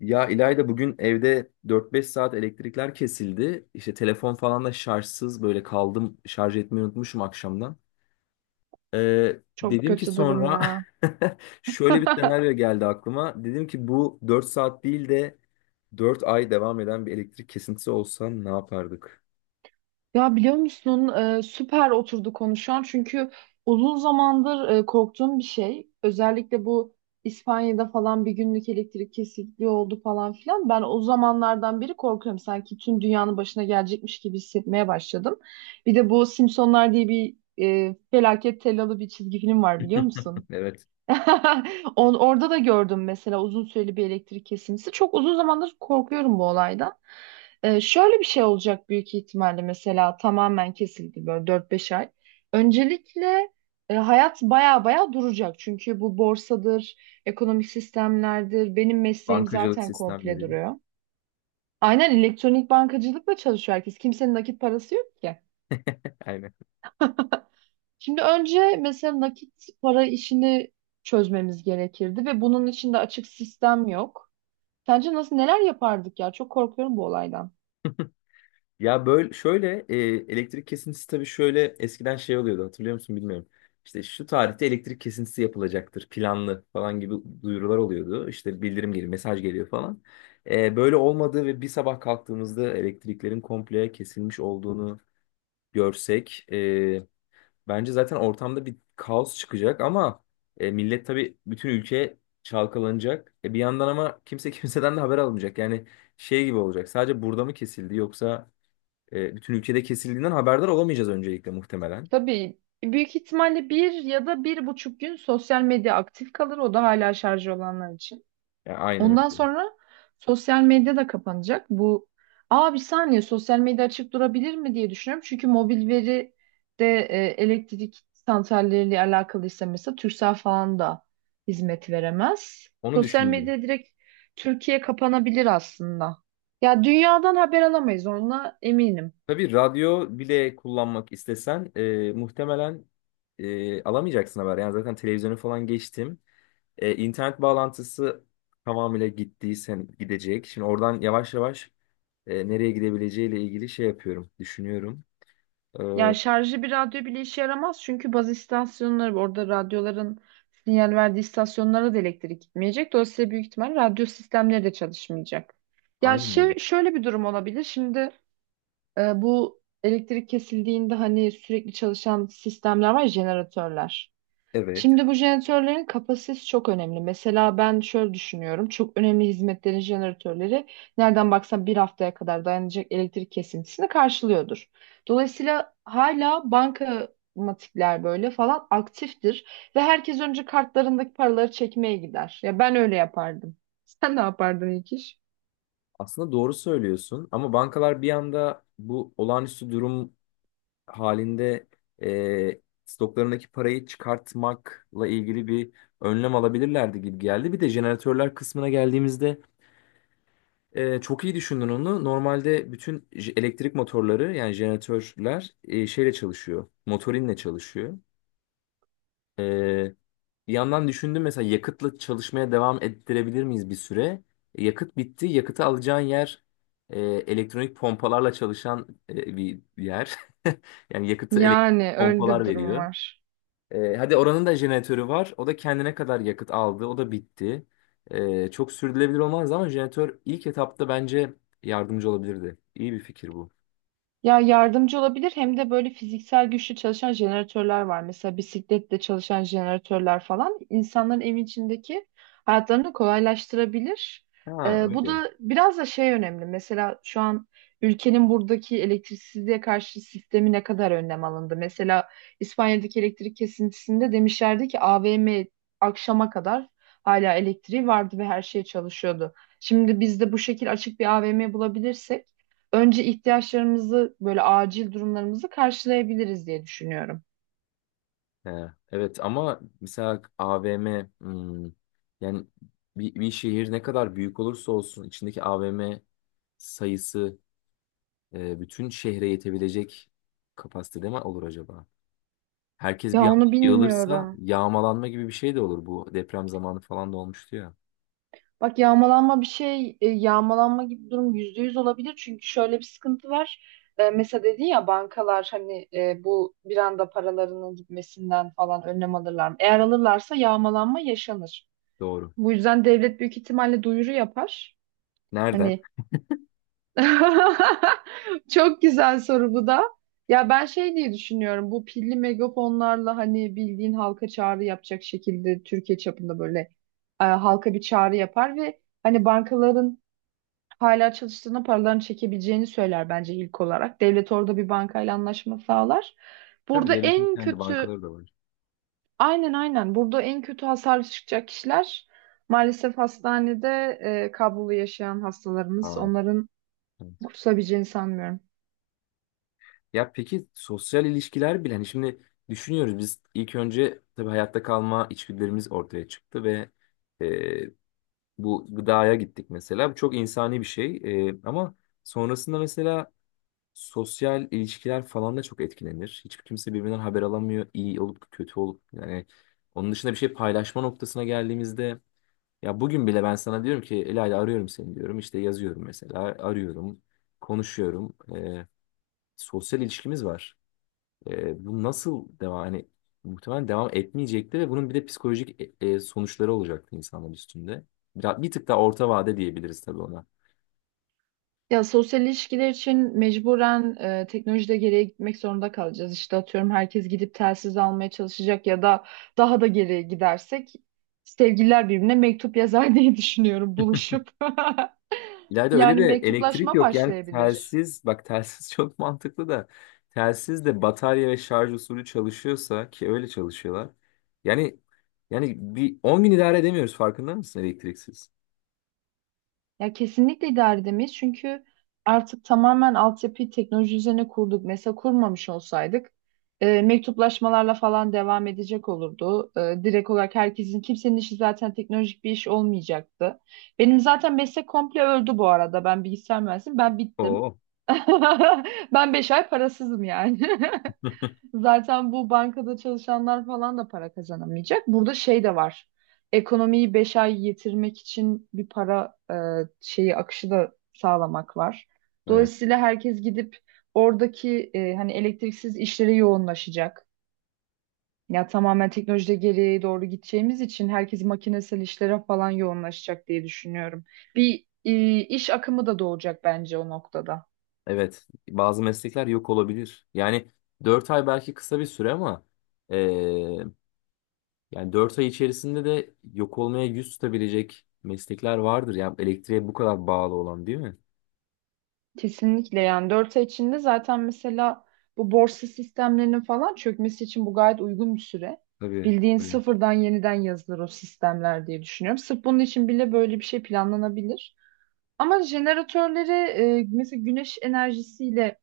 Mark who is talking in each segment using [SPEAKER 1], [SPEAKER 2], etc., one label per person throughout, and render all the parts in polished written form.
[SPEAKER 1] Ya İlayda bugün evde dört beş saat elektrikler kesildi. İşte telefon falan da şarjsız böyle kaldım. Şarj etmeyi unutmuşum akşamdan.
[SPEAKER 2] Çok
[SPEAKER 1] Dedim ki
[SPEAKER 2] kötü durum
[SPEAKER 1] sonra
[SPEAKER 2] ya.
[SPEAKER 1] şöyle bir senaryo geldi aklıma. Dedim ki bu 4 saat değil de 4 ay devam eden bir elektrik kesintisi olsa ne yapardık?
[SPEAKER 2] Ya biliyor musun? Süper oturdu konuşan çünkü uzun zamandır korktuğum bir şey. Özellikle bu İspanya'da falan bir günlük elektrik kesikliği oldu falan filan. Ben o zamanlardan beri korkuyorum. Sanki tüm dünyanın başına gelecekmiş gibi hissetmeye başladım. Bir de bu Simpsonlar diye bir felaket tellalı bir çizgi film var, biliyor musun?
[SPEAKER 1] Evet.
[SPEAKER 2] Orada da gördüm mesela, uzun süreli bir elektrik kesintisi. Çok uzun zamandır korkuyorum bu olaydan. Şöyle bir şey olacak büyük ihtimalle, mesela tamamen kesildi böyle 4 5 ay. Öncelikle hayat baya baya duracak. Çünkü bu borsadır, ekonomik sistemlerdir. Benim mesleğim
[SPEAKER 1] Bankacılık
[SPEAKER 2] zaten komple
[SPEAKER 1] sistemleri.
[SPEAKER 2] duruyor. Aynen, elektronik bankacılıkla çalışıyor herkes. Kimsenin nakit parası yok ki.
[SPEAKER 1] Aynen.
[SPEAKER 2] Şimdi önce mesela nakit para işini çözmemiz gerekirdi ve bunun için de açık sistem yok. Sence nasıl, neler yapardık ya? Çok korkuyorum bu olaydan.
[SPEAKER 1] Ya böyle şöyle elektrik kesintisi tabii şöyle eskiden şey oluyordu hatırlıyor musun bilmiyorum. İşte şu tarihte elektrik kesintisi yapılacaktır planlı falan gibi duyurular oluyordu. İşte bildirim geliyor, mesaj geliyor falan. E, böyle olmadığı ve bir sabah kalktığımızda elektriklerin komple kesilmiş olduğunu görsek, bence zaten ortamda bir kaos çıkacak ama millet tabii bütün ülke çalkalanacak. E, bir yandan ama kimse kimseden de haber almayacak. Yani şey gibi olacak. Sadece burada mı kesildi yoksa bütün ülkede kesildiğinden haberdar olamayacağız öncelikle muhtemelen.
[SPEAKER 2] Tabii büyük ihtimalle bir ya da bir buçuk gün sosyal medya aktif kalır. O da hala şarjı olanlar için.
[SPEAKER 1] Yani aynen
[SPEAKER 2] Ondan
[SPEAKER 1] öyle.
[SPEAKER 2] sonra sosyal medya da kapanacak. Bu aa, bir saniye, sosyal medya açık durabilir mi diye düşünüyorum. Çünkü mobil veri de elektrik santralleriyle alakalıysa, mesela Turkcell falan da hizmet veremez.
[SPEAKER 1] Onu
[SPEAKER 2] Sosyal
[SPEAKER 1] düşündüm.
[SPEAKER 2] medya direkt Türkiye kapanabilir aslında. Ya dünyadan haber alamayız onunla, eminim.
[SPEAKER 1] Tabii radyo bile kullanmak istesen muhtemelen alamayacaksın haber. Yani zaten televizyonu falan geçtim. E, internet bağlantısı tamamıyla gittiysen gidecek. Şimdi oradan yavaş yavaş nereye gidebileceğiyle ilgili şey yapıyorum, düşünüyorum. E,
[SPEAKER 2] Ya şarjlı bir radyo bile işe yaramaz, çünkü baz istasyonları, orada radyoların sinyal verdiği istasyonlara da elektrik gitmeyecek. Dolayısıyla büyük ihtimal radyo sistemleri de çalışmayacak. Ya
[SPEAKER 1] aynen öyle.
[SPEAKER 2] şey, şöyle bir durum olabilir. Şimdi bu elektrik kesildiğinde hani sürekli çalışan sistemler var ya, jeneratörler.
[SPEAKER 1] Evet.
[SPEAKER 2] Şimdi bu jeneratörlerin kapasitesi çok önemli. Mesela ben şöyle düşünüyorum. Çok önemli hizmetlerin jeneratörleri nereden baksan 1 haftaya kadar dayanacak elektrik kesintisini karşılıyordur. Dolayısıyla hala bankamatikler böyle falan aktiftir ve herkes önce kartlarındaki paraları çekmeye gider. Ya ben öyle yapardım. Sen ne yapardın ilk iş?
[SPEAKER 1] Aslında doğru söylüyorsun ama bankalar bir anda bu olağanüstü durum halinde stoklarındaki parayı çıkartmakla ilgili bir önlem alabilirlerdi gibi geldi. Bir de jeneratörler kısmına geldiğimizde çok iyi düşündün onu. Normalde bütün elektrik motorları yani jeneratörler şeyle çalışıyor, motorinle çalışıyor. E, bir yandan düşündüm mesela yakıtla çalışmaya devam ettirebilir miyiz bir süre? Yakıt bitti, yakıtı alacağın yer elektronik pompalarla çalışan bir yer. Yani yakıtı
[SPEAKER 2] Yani
[SPEAKER 1] elektrik
[SPEAKER 2] öyle de
[SPEAKER 1] pompalar
[SPEAKER 2] bir durum
[SPEAKER 1] veriyor.
[SPEAKER 2] var.
[SPEAKER 1] Hadi oranın da jeneratörü var. O da kendine kadar yakıt aldı. O da bitti. Çok sürdürülebilir olmaz ama jeneratör ilk etapta bence yardımcı olabilirdi. İyi bir fikir bu.
[SPEAKER 2] Ya yardımcı olabilir hem de böyle fiziksel güçlü çalışan jeneratörler var. Mesela bisikletle çalışan jeneratörler falan insanların evin içindeki hayatlarını kolaylaştırabilir.
[SPEAKER 1] Ha
[SPEAKER 2] Bu
[SPEAKER 1] öyle.
[SPEAKER 2] da biraz da şey önemli. Mesela şu an ülkenin buradaki elektriksizliğe karşı sistemi, ne kadar önlem alındı? Mesela İspanya'daki elektrik kesintisinde demişlerdi ki AVM akşama kadar hala elektriği vardı ve her şey çalışıyordu. Şimdi biz de bu şekil açık bir AVM bulabilirsek önce ihtiyaçlarımızı, böyle acil durumlarımızı karşılayabiliriz diye düşünüyorum.
[SPEAKER 1] He, evet ama mesela AVM hmm, yani bir şehir ne kadar büyük olursa olsun içindeki AVM sayısı bütün şehre yetebilecek kapasitede mi olur acaba? Herkes
[SPEAKER 2] Ya
[SPEAKER 1] bir anda
[SPEAKER 2] onu
[SPEAKER 1] yığılırsa
[SPEAKER 2] bilmiyorum.
[SPEAKER 1] yağmalanma gibi bir şey de olur bu deprem zamanı falan da olmuştu ya.
[SPEAKER 2] Bak, yağmalanma bir şey, yağmalanma gibi durum %100 olabilir. Çünkü şöyle bir sıkıntı var. E, mesela dedin ya, bankalar hani bu bir anda paralarının gitmesinden falan önlem alırlar mı? Eğer alırlarsa yağmalanma yaşanır.
[SPEAKER 1] Doğru.
[SPEAKER 2] Bu yüzden devlet büyük ihtimalle duyuru yapar.
[SPEAKER 1] Nereden?
[SPEAKER 2] Hani çok güzel soru bu da. Ya ben şey diye düşünüyorum. Bu pilli megafonlarla hani bildiğin halka çağrı yapacak şekilde Türkiye çapında böyle halka bir çağrı yapar ve hani bankaların hala çalıştığına, paralarını çekebileceğini söyler bence ilk olarak. Devlet orada bir bankayla anlaşma sağlar.
[SPEAKER 1] Tabii
[SPEAKER 2] Burada
[SPEAKER 1] devletin
[SPEAKER 2] en
[SPEAKER 1] kendi
[SPEAKER 2] kötü,
[SPEAKER 1] bankaları da var.
[SPEAKER 2] aynen, aynen, burada en kötü hasarlı çıkacak kişiler maalesef hastanede kablolu yaşayan hastalarımız.
[SPEAKER 1] Ha,
[SPEAKER 2] Onların
[SPEAKER 1] evet.
[SPEAKER 2] kurtulabileceğini sanmıyorum.
[SPEAKER 1] Ya peki sosyal ilişkiler bile hani şimdi düşünüyoruz biz ilk önce tabii hayatta kalma içgüdülerimiz ortaya çıktı ve e, bu gıdaya gittik mesela. Bu çok insani bir şey. E, ama sonrasında mesela sosyal ilişkiler falan da çok etkilenir. Hiçbir kimse birbirinden haber alamıyor iyi olup kötü olup yani onun dışında bir şey paylaşma noktasına geldiğimizde. Ya bugün bile ben sana diyorum ki Elayla arıyorum seni diyorum. İşte yazıyorum mesela. Arıyorum. Konuşuyorum. Sosyal ilişkimiz var. Bu nasıl devam? Hani muhtemelen devam etmeyecekti ve bunun bir de psikolojik sonuçları olacaktı insanlar üstünde. Biraz, bir tık daha orta vade diyebiliriz tabii ona.
[SPEAKER 2] Ya sosyal ilişkiler için mecburen teknolojide geriye gitmek zorunda kalacağız. İşte atıyorum herkes gidip telsiz almaya çalışacak ya da daha da geriye gidersek sevgililer birbirine mektup yazar diye düşünüyorum, buluşup.
[SPEAKER 1] İlayda öyle
[SPEAKER 2] Yani
[SPEAKER 1] de elektrik
[SPEAKER 2] mektuplaşma
[SPEAKER 1] yok. Yani
[SPEAKER 2] başlayabilir.
[SPEAKER 1] telsiz, bak telsiz çok mantıklı da telsiz de batarya ve şarj usulü çalışıyorsa ki öyle çalışıyorlar. Yani yani bir 10 gün idare edemiyoruz farkında mısın elektriksiz?
[SPEAKER 2] Ya kesinlikle idare edemeyiz çünkü artık tamamen altyapıyı teknoloji üzerine kurduk. Mesela kurmamış olsaydık mektuplaşmalarla falan devam edecek olurdu. E, direkt olarak herkesin, kimsenin işi zaten teknolojik bir iş olmayacaktı. Benim zaten meslek komple öldü bu arada. Ben bilgisayar mühendisiyim, ben bittim.
[SPEAKER 1] Oo.
[SPEAKER 2] Ben 5 ay parasızım yani. Zaten bu bankada çalışanlar falan da para kazanamayacak. Burada şey de var. Ekonomiyi 5 ay yetirmek için bir para şeyi, akışı da sağlamak var.
[SPEAKER 1] Evet.
[SPEAKER 2] Dolayısıyla herkes gidip oradaki hani elektriksiz işlere yoğunlaşacak. Ya tamamen teknolojide geriye doğru gideceğimiz için herkes makinesel işlere falan yoğunlaşacak diye düşünüyorum. Bir iş akımı da doğacak bence o noktada.
[SPEAKER 1] Evet. Bazı meslekler yok olabilir. Yani 4 ay belki kısa bir süre ama eee, yani 4 ay içerisinde de yok olmaya yüz tutabilecek meslekler vardır. Yani elektriğe bu kadar bağlı olan değil mi?
[SPEAKER 2] Kesinlikle, yani 4 ay içinde zaten mesela bu borsa sistemlerinin falan çökmesi için bu gayet uygun bir süre.
[SPEAKER 1] Tabii.
[SPEAKER 2] Bildiğin
[SPEAKER 1] Tabii.
[SPEAKER 2] sıfırdan yeniden yazılır o sistemler diye düşünüyorum. Sırf bunun için bile böyle bir şey planlanabilir. Ama jeneratörleri mesela güneş enerjisiyle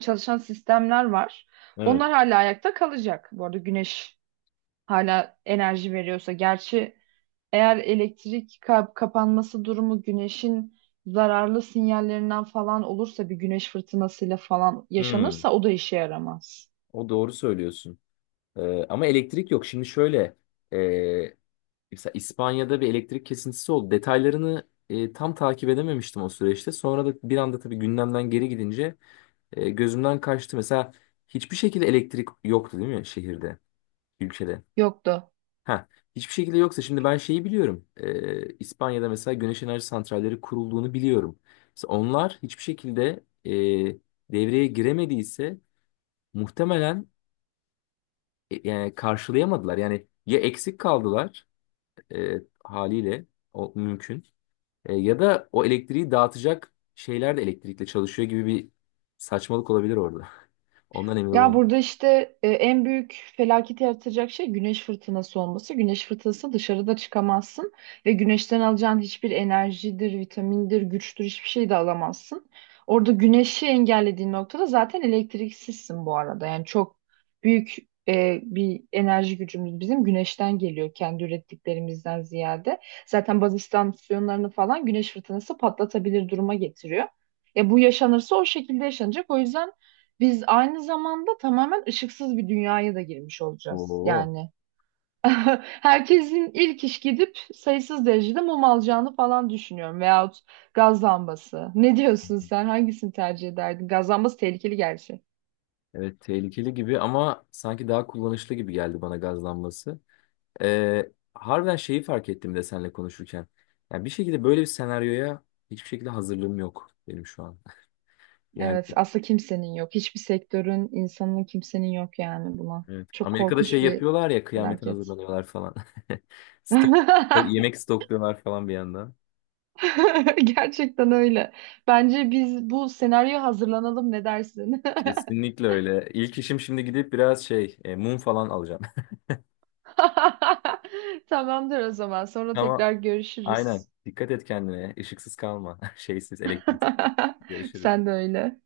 [SPEAKER 2] çalışan sistemler var.
[SPEAKER 1] Evet.
[SPEAKER 2] Onlar hala ayakta kalacak. Bu arada güneş hala enerji veriyorsa. Gerçi eğer elektrik kapanması durumu güneşin zararlı sinyallerinden falan olursa, bir güneş fırtınasıyla falan
[SPEAKER 1] Hmm.
[SPEAKER 2] yaşanırsa o da işe yaramaz.
[SPEAKER 1] O doğru söylüyorsun. Ama elektrik yok. Şimdi şöyle. e, Mesela İspanya'da bir elektrik kesintisi oldu. Detaylarını tam takip edememiştim o süreçte. Sonra da bir anda tabii gündemden geri gidince gözümden kaçtı. Mesela hiçbir şekilde elektrik yoktu değil mi şehirde, ülkede?
[SPEAKER 2] Yoktu.
[SPEAKER 1] Ha, hiçbir şekilde yoksa şimdi ben şeyi biliyorum. E, İspanya'da mesela güneş enerji santralleri kurulduğunu biliyorum. Mesela onlar hiçbir şekilde devreye giremediyse muhtemelen yani karşılayamadılar. Yani ya eksik kaldılar e, haliyle o mümkün. E, ya da o elektriği dağıtacak şeyler de elektrikle çalışıyor gibi bir saçmalık olabilir orada. Ondan emin
[SPEAKER 2] Ya
[SPEAKER 1] olamadım.
[SPEAKER 2] burada işte en büyük felaketi yaratacak şey güneş fırtınası olması. Güneş fırtınası, dışarıda çıkamazsın ve güneşten alacağın hiçbir enerjidir, vitamindir, güçtür, hiçbir şey de alamazsın. Orada güneşi engellediğin noktada zaten elektriksizsin bu arada. Yani çok büyük bir enerji gücümüz bizim güneşten geliyor, kendi ürettiklerimizden ziyade. Zaten baz istasyonlarını falan güneş fırtınası patlatabilir duruma getiriyor. E, bu yaşanırsa o şekilde yaşanacak. O yüzden biz aynı zamanda tamamen ışıksız bir dünyaya da girmiş olacağız.
[SPEAKER 1] Oo.
[SPEAKER 2] Yani herkesin ilk iş gidip sayısız derecede mum alacağını falan düşünüyorum. Veyahut gaz lambası. Ne diyorsun sen? Hangisini tercih ederdin? Gaz lambası tehlikeli gerçi.
[SPEAKER 1] Evet, tehlikeli gibi ama sanki daha kullanışlı gibi geldi bana gazlanması. Harbiden şeyi fark ettim de seninle konuşurken. Yani bir şekilde böyle bir senaryoya hiçbir şekilde hazırlığım yok benim şu an. Yani
[SPEAKER 2] Evet, aslında kimsenin yok. Hiçbir sektörün, insanın, kimsenin yok yani buna.
[SPEAKER 1] evet,
[SPEAKER 2] Çok
[SPEAKER 1] Amerika'da şey
[SPEAKER 2] korkunç bir
[SPEAKER 1] yapıyorlar ya kıyamete
[SPEAKER 2] felaket.
[SPEAKER 1] hazırlanıyorlar falan. Stok, yemek stokluyorlar falan bir yandan.
[SPEAKER 2] Gerçekten öyle. Bence biz bu senaryoya hazırlanalım. Ne dersin?
[SPEAKER 1] Kesinlikle öyle. İlk işim şimdi gidip biraz şey mum falan alacağım.
[SPEAKER 2] Tamamdır o zaman. Sonra
[SPEAKER 1] Ama
[SPEAKER 2] tekrar
[SPEAKER 1] aynen
[SPEAKER 2] görüşürüz.
[SPEAKER 1] dikkat et kendine. Işıksız kalma. Şeysiz, elektriksiz. Görüşürüz.
[SPEAKER 2] Sen de öyle.